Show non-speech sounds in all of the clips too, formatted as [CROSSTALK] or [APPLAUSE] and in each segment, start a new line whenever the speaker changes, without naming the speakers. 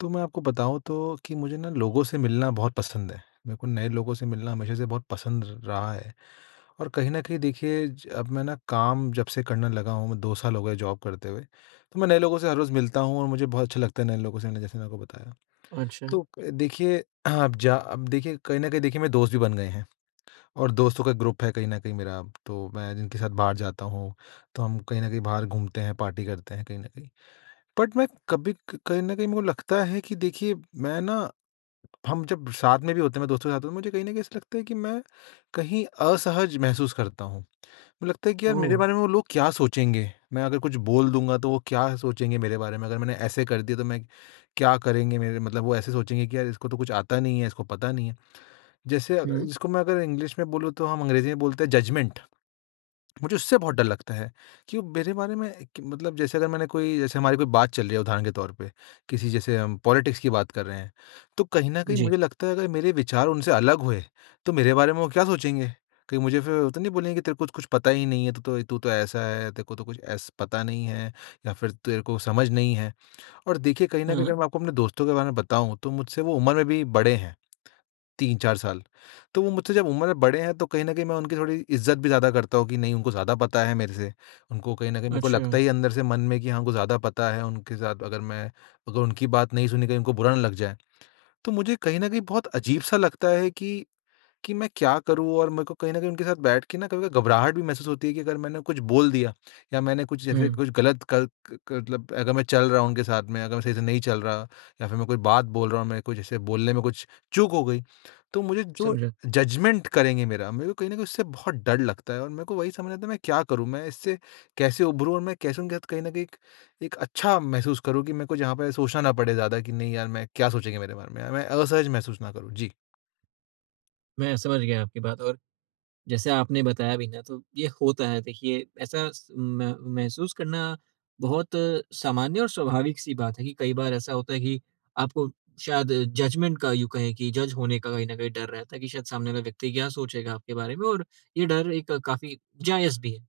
तो मैं आपको बताऊँ तो कि मुझे ना लोगों से मिलना बहुत पसंद है। मेरे को नए लोगों से मिलना हमेशा से बहुत पसंद रहा है। और कहीं न कहीं देखिए ज अब मैं ना काम जब से करने लगा हूँ, मैं 2 साल हो गए जॉब करते हुए, तो मैं नए लोगों से हर रोज़ मिलता हूँ और मुझे बहुत अच्छा लगता है नए लोगों से मिलना, जैसे मैंने आपको बताया।
अच्छा,
तो क देखिए [CLEARS THROAT] अब जा अब देखिए, कहीं न कहीं देखिए मेरे दोस्त भी बन गए हैं और दोस्तों का ग्रुप है कहीं न कहीं मेरा, तो मैं जिनके साथ बाहर जाता हूँ, तो हम कहीं न कहीं बाहर घूमते हैं, पार्टी करते हैं कहीं न कहीं। बट मैं कभी क कहीं न कहीं मेरे को लगता है कि देखिए मैं ना, हम जब साथ में भी होते हैं, मैं दोस्तों के साथ हूँ, मुझे कहीं न कहीं ऐसा लगता है कि मैं कहीं असहज महसूस करता हूँ। मुझे लगता है कि यार
ओह!
मेरे बारे में वो लोग क्या सोचेंगे? मैं अगर कुछ बोल दूँगा तो वो क्या सोचेंगे मेरे बारे में? अगर मैंने ऐसे कर दिया तो मैं क्या करेंगे, मेरे मतलब वो ऐसे सोचेंगे कि यार इसको तो कुछ आता नहीं है, इसको पता नहीं है। जैसे
हुँ,
इसको मैं अगर इंग्लिश में बोलूँ तो हम अंग्रेज़ी में बोलते हैं जजमेंट। मुझे उससे बहुत डर लगता है कि वो मेरे बारे में, कि मतलब जैसे अगर मैंने कोई, जैसे हमारी कोई बात चल रही है उदाहरण के तौर पे, किसी जैसे हम पॉलिटिक्स की बात कर रहे हैं, तो कहीं ना कहीं
जी।
मुझे लगता है अगर मेरे विचार उनसे अलग हुए तो मेरे बारे में वो क्या सोचेंगे, कहीं मुझे फिर तो नहीं बोलेंगे कि तेरे को कुछ पता ही नहीं है, तो तू तो ऐसा है, तेरे को तो कुछ ऐसा पता नहीं है या फिर तेरे को समझ नहीं है। और देखिए कहीं ना कहीं
हाँ,
अगर मैं आपको अपने दोस्तों के बारे में बताऊं तो मुझसे वो उम्र में भी बड़े हैं 3-4 साल। तो वो मुझसे जब उम्र में बड़े हैं तो कहीं न कहीं मैं उनकी थोड़ी इज़्ज़त भी ज़्यादा करता हूँ कि नहीं, उनको ज़्यादा पता है मेरे से। उनको कहीं न कहीं मेरे को
अच्छा,
लगता ही अंदर से मन में कि हाँ, उनको ज़्यादा पता है, उनके साथ अगर मैं, अगर उनकी बात नहीं सुनी कहीं उनको बुरा ना लग जाए। तो मुझे कहीं न कहीं बहुत अजीब-सा लगता है कि मैं क्या करूँ, और मेरे को कहीं न कहीं उनके साथ बैठ के ना कभी-कभी घबराहट भी महसूस होती है कि अगर मैंने कुछ बोल दिया या मैंने कुछ, जैसे
हुँ,
कुछ गलत क क क मतलब अगर मैं चल रहा हूँ उनके साथ में, अगर मैं सही से नहीं चल रहा या फिर मैं कोई बात बोल रहा हूँ, मेरे को जैसे बोलने में कुछ चूक हो गई, तो मुझे जो
समझा।
जजमेंट करेंगे मेरा, मेरे को कहीं न कहीं उससे बहुत डर लगता है और मेरे को वही समझ नहीं आता, मैं क्या करूँ? मैं इससे कैसे उभरूँ और मैं कैसे उनके साथ कहीं न कहीं एक एक अच्छा महसूस करूँ कि मेरे को जहाँ पे सोचना ना पड़े ज़्यादा कि नहीं यार, मैं क्या सोचेंगे मेरे बारे में? मैं असहज महसूस ना करूँ। जी।
मैं समझ गया आपकी बात। और जैसे आपने बताया भी ना, तो ये होता है। देखिए, ऐसा स म महसूस करना बहुत सामान्य और स्वाभाविक-सी बात है कि कई बार ऐसा होता है कि आपको शायद जजमेंट का, यूँ कहें कि जज होने का कहीं न कहीं डर रहता है कि शायद सामने वाला व्यक्ति क्या सोचेगा आपके बारे में। और ये डर एक काफ़ी जायज़ भी है।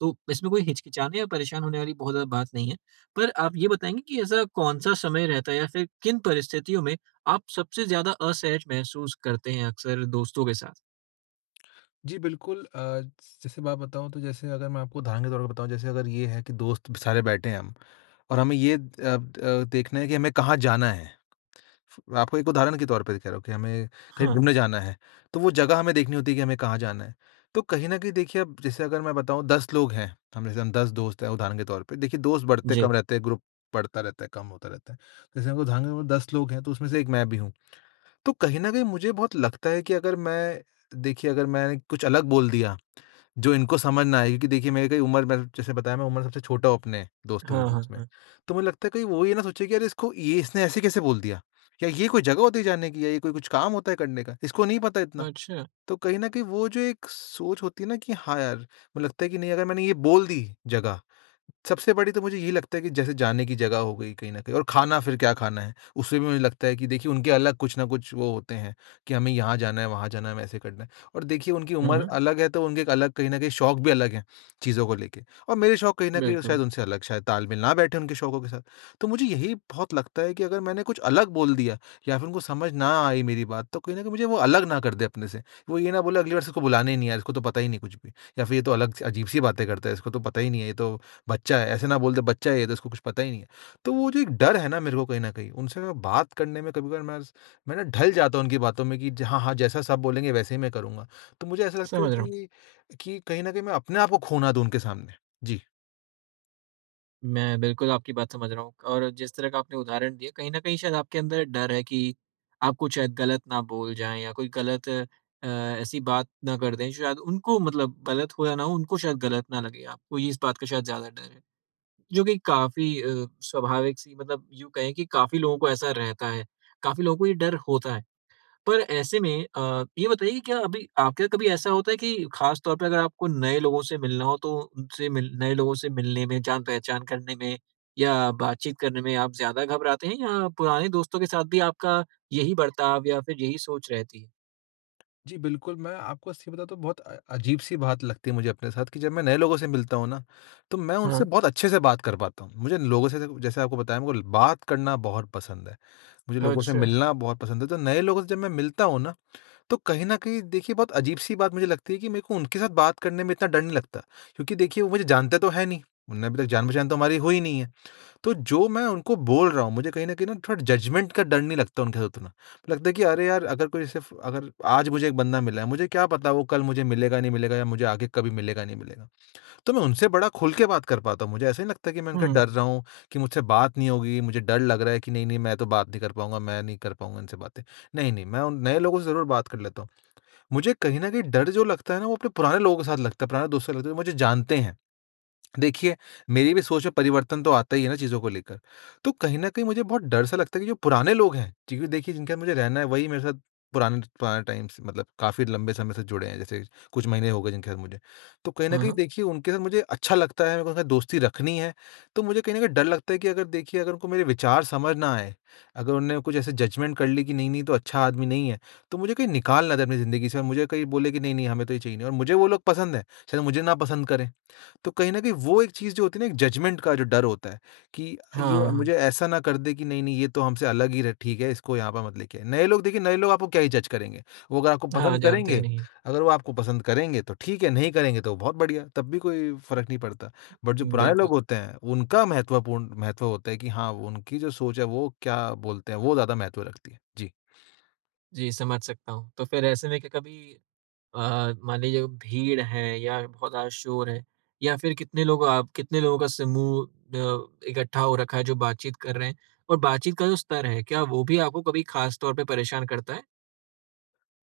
तो इसमें कोई हिचकिचाने या परेशान होने वाली बहुत ज़्यादा बात नहीं है। पर आप ये बताएँगे कि ऐसा कौन-सा समय रहता है, या फिर किन परिस्थितियों में आप सबसे ज़्यादा असहज महसूस करते हैं अक्सर दोस्तों के साथ?
जी, बिल्कुल, जैसे मैं बताऊँ तो जैसे अगर मैं आपको उदाहरण के तौर पे बताऊँ, जैसे अगर ये है कि दोस्त सारे बैठे हैं हम और हमें ये देखना है कि हमें कहाँ जाना है। आपको एक उदाहरण के तौर पे कह रहा हूँ कि हमें कहीं
हाँ।
घूमने जाना है, तो वो जगह हमें देखनी होती है कि हमें कहाँ जाना है। तो कहीं न कहीं देखिए अब जैसे अगर मैं बताऊँ 10 लोग हैं, हम जैसे हम 10 दोस्त हैं उदाहरण के तौर पे, देखिए दोस्त बढ़ते
जी।
कम रहते हैं, ग्रुप बढ़ता रहता है, कम होता रहता है। जैसे अगर उदाहरण के तौर पे 10 लोग हैं, तो उसमें से एक मैं भी हूँ। तो कहीं न कहीं मुझे बहुत लगता है कि अगर मैं, देखिए अगर मैंने कुछ अलग बोल दिया जो इनको समझ ना आए, क्योंकि देखिए मेरी कई उम्र, मैंने जैसे बताया मैं उम्र सबसे छोटा हूँ अपने दोस्तों के
हाँ,
बीच
हाँ,
में।
हाँ।
तो मुझे लगता है कहीं वो ये ना सोचे कि अरे इसको ये, इसने ऐसे कैसे बोल दिया? या ये कोई जगह होती है जाने की या ये कोई कुछ काम होता है करने का? इसको नहीं पता इतना।
अच्छा।
तो कहीं न कहीं वो जो एक सोच होती है ना कि हाँ यार, मुझे लगता है कि नहीं अगर मैंने ये बोल दी जगह, सबसे बड़ी तो मुझे यही लगता है कि जैसे जाने की जगह हो गई कहीं न कहीं, और खाना फिर क्या खाना है? उसमें भी मुझे लगता है कि देखिए उनके अलग कुछ न कुछ वो होते हैं, कि हमें यहाँ जाना है, वहाँ जाना है, हमें ऐसे करना है, और देखिए उनकी
हुँ,
उम्र
हुँ।
अलग है तो उनके एक अलग कहीं न कहीं शौक भी अलग हैं, चीज़ों को लेके, और मेरे शौक कहीं न कहीं
बिल्कुल,
शायद उनसे अलग, शायद तालमेल ना बैठे उनके शौकों के साथ। तो मुझे यही बहुत लगता है कि अगर मैंने कुछ अलग बोल दिया या फिर उनको समझ ना आई मेरी बात, तो कहीं न कहीं मुझे वो अलग ना कर दें अपने से। वो ये ना बोले अगली बार से इसको बुलाना ही नहीं यार, इसको तो पता ही नहीं कुछ भी, या फिर ये तो अलग अजीब-सी बातें करता है, इसको तो पता ही नहीं है, ये तो बच्चा है, ऐसे ना बोल दे बच्चा है, ये तो इसको कुछ पता ही नहीं है। तो वो जो एक डर है ना मेरे को कहीं न कहीं, उनसे मैं बात करने में कभी-कभार मैं ना ढल जाता हूँ उनकी बातों में कि ज हाँ, हाँ, जैसा सब बोलेंगे वैसे ही मैं करूँगा। तो मुझे ऐसा लगता है
समझ रहा हूँ।
कि कहीं न कहीं मैं अपने आप को खो ना दूँ उनके सामने। जी।
मैं बिल्कुल आपकी बात समझ रहा हूँ। और जिस तरह का आपने उदाहरण दिया, कहीं न कहीं शायद आपके अंदर डर है कि आप कुछ शायद गलत ना बोल जाएँ, या कोई गलत ऐसी बात ना कर दें। शायद उनको, मतलब गलत हो या ना हो, उनको शायद गलत ना लगे। आपको ये, इस बात का शायद ज़्यादा डर है, जो कि काफ़ी स्वाभाविक-सी, मतलब यूँ कहें कि काफ़ी लोगों को ऐसा रहता है, काफ़ी लोगों को ये डर होता है। पर ऐसे में ये बताइए कि क्या अभी आपके साथ कभी ऐसा होता है कि खास तौर पे अगर आपको नए लोगों से मिलना हो, तो उनसे मिल नए लोगों से मिलने में, जान-पहचान करने में या बातचीत करने में आप ज़्यादा घबराते हैं, या पुराने दोस्तों के साथ भी आपका यही बर्ताव या फिर यही सोच रहती है?
जी, बिल्कुल, मैं आपको सही बताऊँ तो बहुत अजीब-सी बात लगती है मुझे अपने साथ कि जब मैं नए लोगों से मिलता हूँ ना, तो मैं उनसे
हाँ,
बहुत अच्छे से बात कर पाता हूँ। मुझे लोगों से, जैसे जैसे आपको बताया, मुझे बात करना बहुत पसंद है, मुझे लोगों से
अच्छा।
मिलना बहुत पसंद है, तो नए लोगों से जब मैं मिलता हूँ ना, तो कहीं न कहीं देखिए बहुत अजीब-सी बात मुझे लगती है कि मेरे को उनके साथ बात करने में इतना डर नहीं लगता। क्योंकि देखिए वो मुझे जानते तो हैं नहीं, उन्हें अभी तक जान-पहचान तो हमारी हुई नहीं है। तो जो मैं उनको बोल रहा हूँ, मुझे कहीं न कहीं ना थोड़ा जजमेंट का डर नहीं लगता उनके साथ उतना। लगता है कि अरे यार! अगर कोई, सिर्फ़ अगर आज मुझे एक बंदा मिला है, मुझे क्या पता वो कल मुझे मिलेगा, नहीं मिलेगा, या मुझे आगे कभी मिलेगा, नहीं मिलेगा। तो मैं उनसे बड़ा खुल के बात कर पाता हूँ। मुझे ऐसा नहीं लगता कि मैं उनसे
हुँ,
डर रहा हूँ, कि मुझसे बात नहीं होगी, मुझे डर लग रहा है कि नहीं, नहीं मैं तो बात नहीं कर पाऊँगा, मैं नहीं कर पाऊँगा इनसे बातें। नहीं, नहीं, मैं उन नए लोगों से ज़रूर बात कर लेता हूँ। मुझे कहीं न कहीं डर जो लगता है ना, वो अपने पुराने लोगों के साथ लगता है, पुराने दोस्तों से लगता है, जो मुझे जानते हैं। देखिए, मेरी भी सोच में परिवर्तन तो आता ही है ना, चीज़ों को लेकर। तो कहीं न कहीं मुझे बहुत डर सा लगता है कि जो पुराने लोग हैं, क्योंकि देखिए जिनके साथ मुझे रहना है वही मेरे साथ पुराने पुराने टाइम से, मतलब काफ़ी लंबे समय से जुड़े हैं, जैसे कुछ महीने हो गए जिनके साथ मुझे। तो कहीं न कहीं
हाँ।
देखिए उनके साथ मुझे अच्छा लगता है, मेरे को उनके साथ दोस्ती रखनी है। तो मुझे कहीं न कहीं डर लगता है कि अगर देखिए, अगर उनको मेरे विचार समझ ना आए, अगर उन्होंने कुछ ऐसे जजमेंट कर ली कि नहीं, नहीं तो अच्छा आदमी नहीं है, तो मुझे कहीं निकाल ना दें अपनी ज़िंदगी से, और मुझे कहीं बोले कि नहीं, नहीं हमें तो ये चाहिए नहीं, और मुझे वो लोग पसंद हैं, शायद मुझे ना पसंद करें। तो कहीं न कहीं वो एक चीज़ जो होती है ना, एक जजमेंट का जो डर होता है कि ये
हाँ,
मुझे ऐसा ना कर दे कि नहीं, नहीं ये तो हमसे अलग ही र ठीक है, इसको यहाँ पे मत लेके आइए। नए लोग, देखिए नए लोग आपको क्या ही जज करेंगे। वो अगर आपको
हाँ
पसंद
जानते ही
करेंगे
नहीं है।
अगर वो आपको पसंद करेंगे तो ठीक है, नहीं करेंगे तो बहुत बढ़िया, तब भी कोई फ़र्क नहीं पड़ता। बट जो पुराने लोग
बिल्कुल।
होते हैं उनका महत्वपूर्ण महत्व होता है कि हाँ, वो उनकी जो सोच है, वो क्या बोलते हैं, वो ज़्यादा महत्व रखती है। जी।
जी, समझ सकता हूँ। तो फिर ऐसे में, क्या कभी मान लीजिए भीड़ है, या बहुत ज़्यादा शोर है, या फिर कितने लोगों का समूह इकट्ठा हो रखा है जो बातचीत कर रहे हैं, और बातचीत का जो स्तर है, क्या वो भी आपको कभी खास तौर पे परेशान करता है?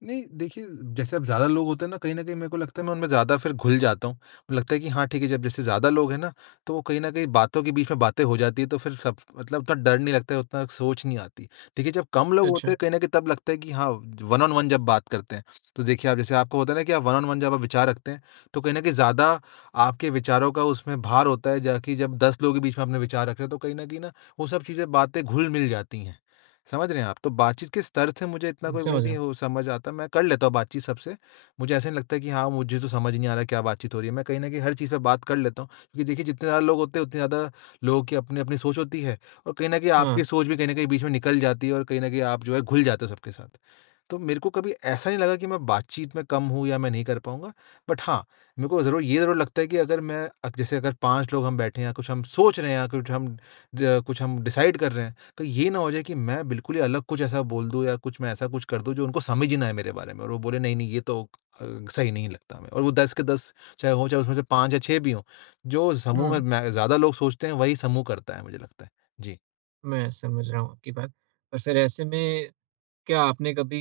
नहीं, देखिए जैसे अब ज़्यादा लोग होते हैं ना, कहीं न कहीं मेरे को लगता है मैं उनमें ज़्यादा फिर घुल जाता हूँ। मुझे लगता है कि हाँ, ठीक है जब जैसे ज़्यादा लोग हैं ना, तो वो कहीं न कहीं बातों के बीच में बातें हो जाती है, तो फिर सब मतलब उतना डर नहीं लगता है, उतना सोच नहीं आती। देखिए, जब कम लोग
अच्छा,
होते हैं कहीं न कहीं तब लगता है कि हाँ, वन ऑन वन जब बात करते हैं, तो देखिए आप जैसे आपको होता है ना कि आप वन ऑन वन जब आप विचार रखते हैं, तो कहीं न कहीं ज़्यादा आपके विचारों का उसमें भार होता है, जा कि जब 10 लोगों के बीच में आपने विचार रखे हैं, तो कहीं न कहीं ना वो सब चीज़ें बातें घुल-मिल जाती हैं। समझ रहे हैं आप? तो बातचीत के स्तर से मुझे इतना
हुँ,
कोई वो
समझ रहा
नहीं
हूँ।
हो समझ आता, मैं कर लेता हूँ बातचीत सबसे। मुझे ऐसा नहीं लगता है कि हाँ, मुझे तो समझ नहीं आ रहा क्या बातचीत हो रही है। मैं कहीं न कहीं हर चीज़ पे बात कर लेता हूँ, क्योंकि देखिए जितने ज़्यादा लोग होते हैं, उतनी ज़्यादा लोगों की अपनी-अपनी सोच होती है और कहीं न कहीं
हाँ,
आपकी सोच भी कहीं न कहीं बीच में निकल जाती है और कहीं न कहीं आप जो है घुल जाते हो सबके साथ। तो मेरे को कभी ऐसा नहीं लगा कि मैं बातचीत में कम हूँ या मैं नहीं कर पाऊँगा। बट हाँ, मेरे को ज़रूर ये ज़रूर लगता है कि अगर मैं जैसे अगर 5 लोग हम बैठे हैं, कुछ हम सोच रहे हैं या कुछ हम डिसाइड कर रहे हैं, कहीं ये ना हो जाए कि मैं बिल्कुल ही अलग कुछ ऐसा बोल दूँ या कुछ मैं ऐसा कुछ कर दूँ जो उनको समझ ही ना आए मेरे बारे में, और वो बोले, "नहीं, नहीं ये तो सही नहीं लगता हमें।" और वो 10 के 10 चाहे हों, चाहे उसमें से 5 या 6 भी हों, जो समूह में
हुँ,
मैं ज़्यादा लोग सोचते हैं, वही समूह करता है, मुझे लगता है। जी।
मैं समझ रहा हूँ आपकी बात। और फिर ऐसे में, क्या आपने कभी,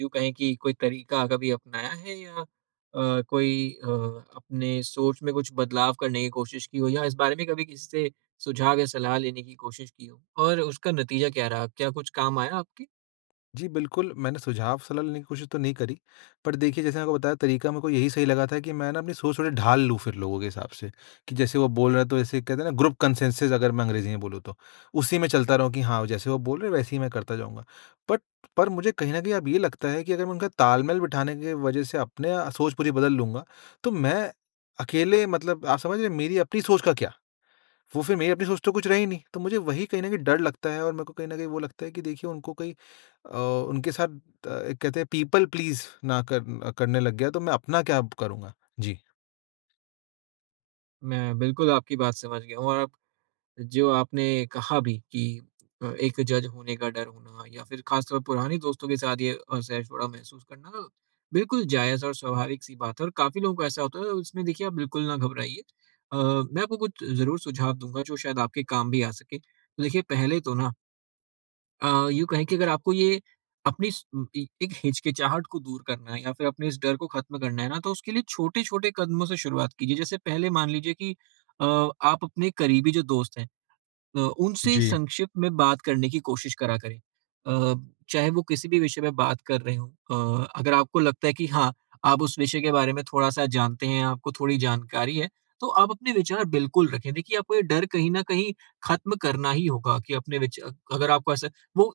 यूँ कहें कि कोई तरीका कभी अपनाया है, या कोई अपने सोच में कुछ बदलाव करने की कोशिश की हो, या इस बारे में कभी किसी से सुझाव या सलाह लेने की कोशिश की हो? और उसका नतीजा क्या रहा? क्या कुछ काम आया आपके?
जी, बिल्कुल, मैंने सुझाव सलाह लेने की कोशिश तो नहीं करी, पर देखिए जैसे मैंने आपको बताया तरीका मेरे को यही सही लगा था कि मैं ना अपनी सोच थोड़ी ढाल लूँ फिर लोगों के हिसाब से, कि जैसे वो बोल रहे हैं, तो जैसे कहते हैं ना ग्रुप कंसेंसस अगर मैं अंग्रेज़ी में बोलूँ तो, उसी में चलता रहूँ कि हाँ, जैसे वो बोल रहे हैं वैसे ही मैं करता जाऊँगा। बट पर मुझे कहीं न कहीं अब ये लगता है कि अगर मैं उनका तालमेल बिठाने की वजह से अपने सोच पूरी बदल लूँगा, तो मैं अकेले मतलब आप समझ रहे हैं मेरी अपनी सोच का क्या? वो फिर मेरी अपनी सोच तो कुछ रही नहीं, तो मुझे वही कहीं न कहीं डर लगता है और मेरे को कहीं न कहीं वो लगता है कि देखिए उनको कहीं अ, उनके साथ एक कहते हैं पीपल प्लीज़ ना कर करने लग गया तो मैं अपना क्या अब करूँगा? जी।
मैं बिल्कुल आपकी बात समझ गया हूँ। और आप, जो आपने कहा भी कि एक जज होने का डर होना, या फिर खासतौर पर पुराने दोस्तों के साथ ये असहज-थोड़ा महसूस करना, बिल्कुल जायज़ और स्वाभाविक सी बात है, और काफ़ी लोगों को ऐसा होता है। इसमें देखिए, आप बिल्कुल ना घबराइए। मैं आपको कुछ ज़रूर सुझाव दूँगा जो शायद आपके काम भी आ सके। तो देखिए पहले तो ना यूँ कहें कि अगर आपको ये अपनी स उम, इ एक हिचकिचाहट को दूर करना है, या फिर अपने इस डर को ख़त्म करना है ना, तो उसके लिए छोटे-छोटे कदमों से शुरुआत कीजिए। जैसे पहले मान लीजिए कि अ, आप अपने करीबी जो दोस्त हैं, उनसे
जी।
संक्षिप्त में बात करने की कोशिश करा करें। चाहे वो किसी भी विषय में बात कर रहे हों, अगर आपको लगता है कि हाँ, आप उस विषय के बारे में थोड़ा-सा जानते हैं, आपको थोड़ी जानकारी है, तो आप अपने विचार बिल्कुल रखें। देखिए, आपको ये डर कहीं न कहीं खत्म करना ही होगा कि अपने विच अगर आपको ऐसा वो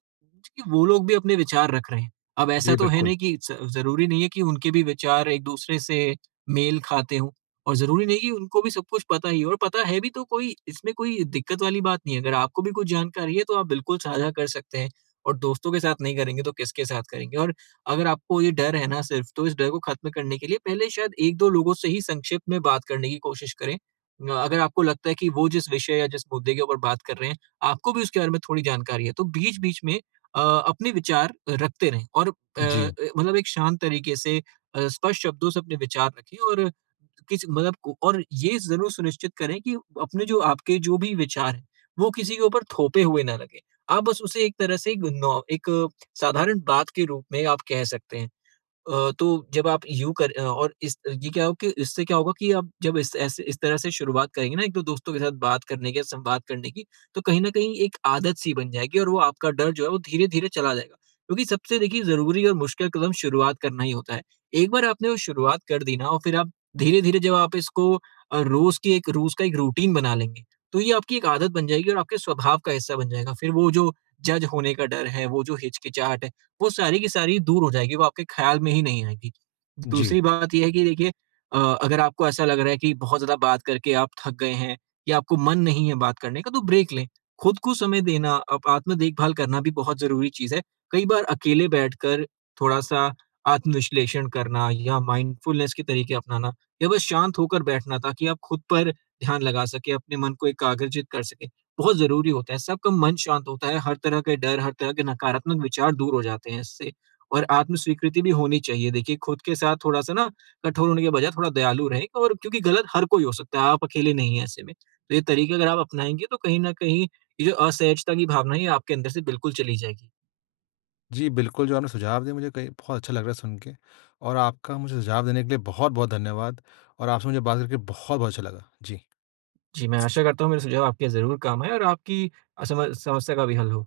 कि वो लोग भी अपने विचार रख रहे हैं। अब ऐसा
जी,
तो है
बिल्कुल।
नहीं कि ज़ ज़रूरी नहीं है कि उनके भी विचार एक-दूसरे से मेल खाते हों। और ज़रूरी नहीं कि उनको भी सब कुछ पता ही हो, और पता है भी तो कोई, इसमें कोई दिक्कत वाली बात नहीं है। अगर आपको भी कुछ जानकारी है, तो आप बिल्कुल साझा कर सकते हैं। और दोस्तों के साथ नहीं करेंगे तो किसके साथ करेंगे? और अगर आपको ये डर है ना सिर्फ़, तो इस डर को ख़त्म करने के लिए पहले शायद 1-2 लोगों से ही संक्षिप्त में बात करने की कोशिश करें। अगर आपको लगता है कि वो जिस विषय या जिस मुद्दे के ऊपर बात कर रहे हैं, आपको भी उसके बारे में थोड़ी जानकारी है, तो बीच-बीच में अ, अपने विचार रखते रहें, और
जी,
मतलब एक शांत तरीके से स्पष्ट शब्दों से अपने विचार रखें। और किसी मतलब को और ये ज़रूर सुनिश्चित करें कि अपने जो आपके जो भी विचार हैं, वो किसी के ऊपर थोपे हुए ना लगें। आप बस उसे एक तरह से एक साधारण बात के रूप में आप कह सकते हैं। तो जब आप और इस ये क्या हो कि इससे क्या होगा कि आप जब इस तरह से शुरुआत करेंगे ना एक दो दोस्तों के साथ बात करने की, संवाद करने की, तो कहीं न कहीं एक आदत सी बन जाएगी, और वो आपका डर जो है, वो धीरे-धीरे चला जाएगा। क्योंकि सबसे देखिए ज़रूरी और मुश्किल कदम शुरुआत करना ही होता है। एक बार आपने वो शुरुआत कर दी ना, और फिर आप धीरे-धीरे, जब आप इसको रोज़ का एक रूटीन बना लेंगे, तो ये आपकी एक आदत बन जाएगी, और आपके स्वभाव का हिस्सा बन जाएगा। फिर वो जो जज होने का डर है, वो जो हिचकिचाहट है, वो सारी की सारी दूर हो जाएगी, वो आपके ख़्याल में ही नहीं आएगी।
जी।
दूसरी बात ये है कि देखिए अ, अगर आपको ऐसा लग रहा है कि बहुत ज़्यादा बात करके आप थक गए हैं, या आपको मन नहीं है बात करने का, तो ब्रेक लें। खुद को समय देना, आप आत्म देखभाल करना भी बहुत ज़रूरी चीज़ है। कई बार अकेले बैठकर थोड़ा-सा आत्म-विश्लेषण करना, या माइंडफुलनेस के तरीके अपनाना, या बस शांत होकर बैठना, ताकि आप खुद पर ध्यान लगा सकें, अपने मन को एकाग्रचित कर सकें, बहुत ज़रूरी होता है। इससे आपका मन शांत होता है, हर तरह के डर, हर तरह के नकारात्मक विचार दूर हो जाते हैं इससे। और आत्म-स्वीकृति भी होनी चाहिए। देखिए, खुद के साथ थोड़ा-सा ना कठोर होने के बजाय थोड़ा दयालु रहें, और क्योंकि गलत हर कोई हो सकता है, आप अकेले नहीं हैं ऐसे में। तो ये तरीके अगर आप अपनाएँगे, तो कहीं न कहीं ये जो असहजता की भावना है, ये आपके अंदर से बिल्कुल चली जाएगी।
जी, बिल्कुल, जो आपने सुझाव दिए मुझे कहीं बहुत अच्छा लग रहा है सुन के और आपका मुझे सुझाव देने के लिए बहुत-बहुत धन्यवाद और आपसे मुझे बात करके बहुत-बहुत अच्छा लगा। जी।
जी, मैं आशा करता हूँ मेरे सुझाव आपके ज़रूर काम आएँ, और आपकी असमस समस्या का भी हल हो।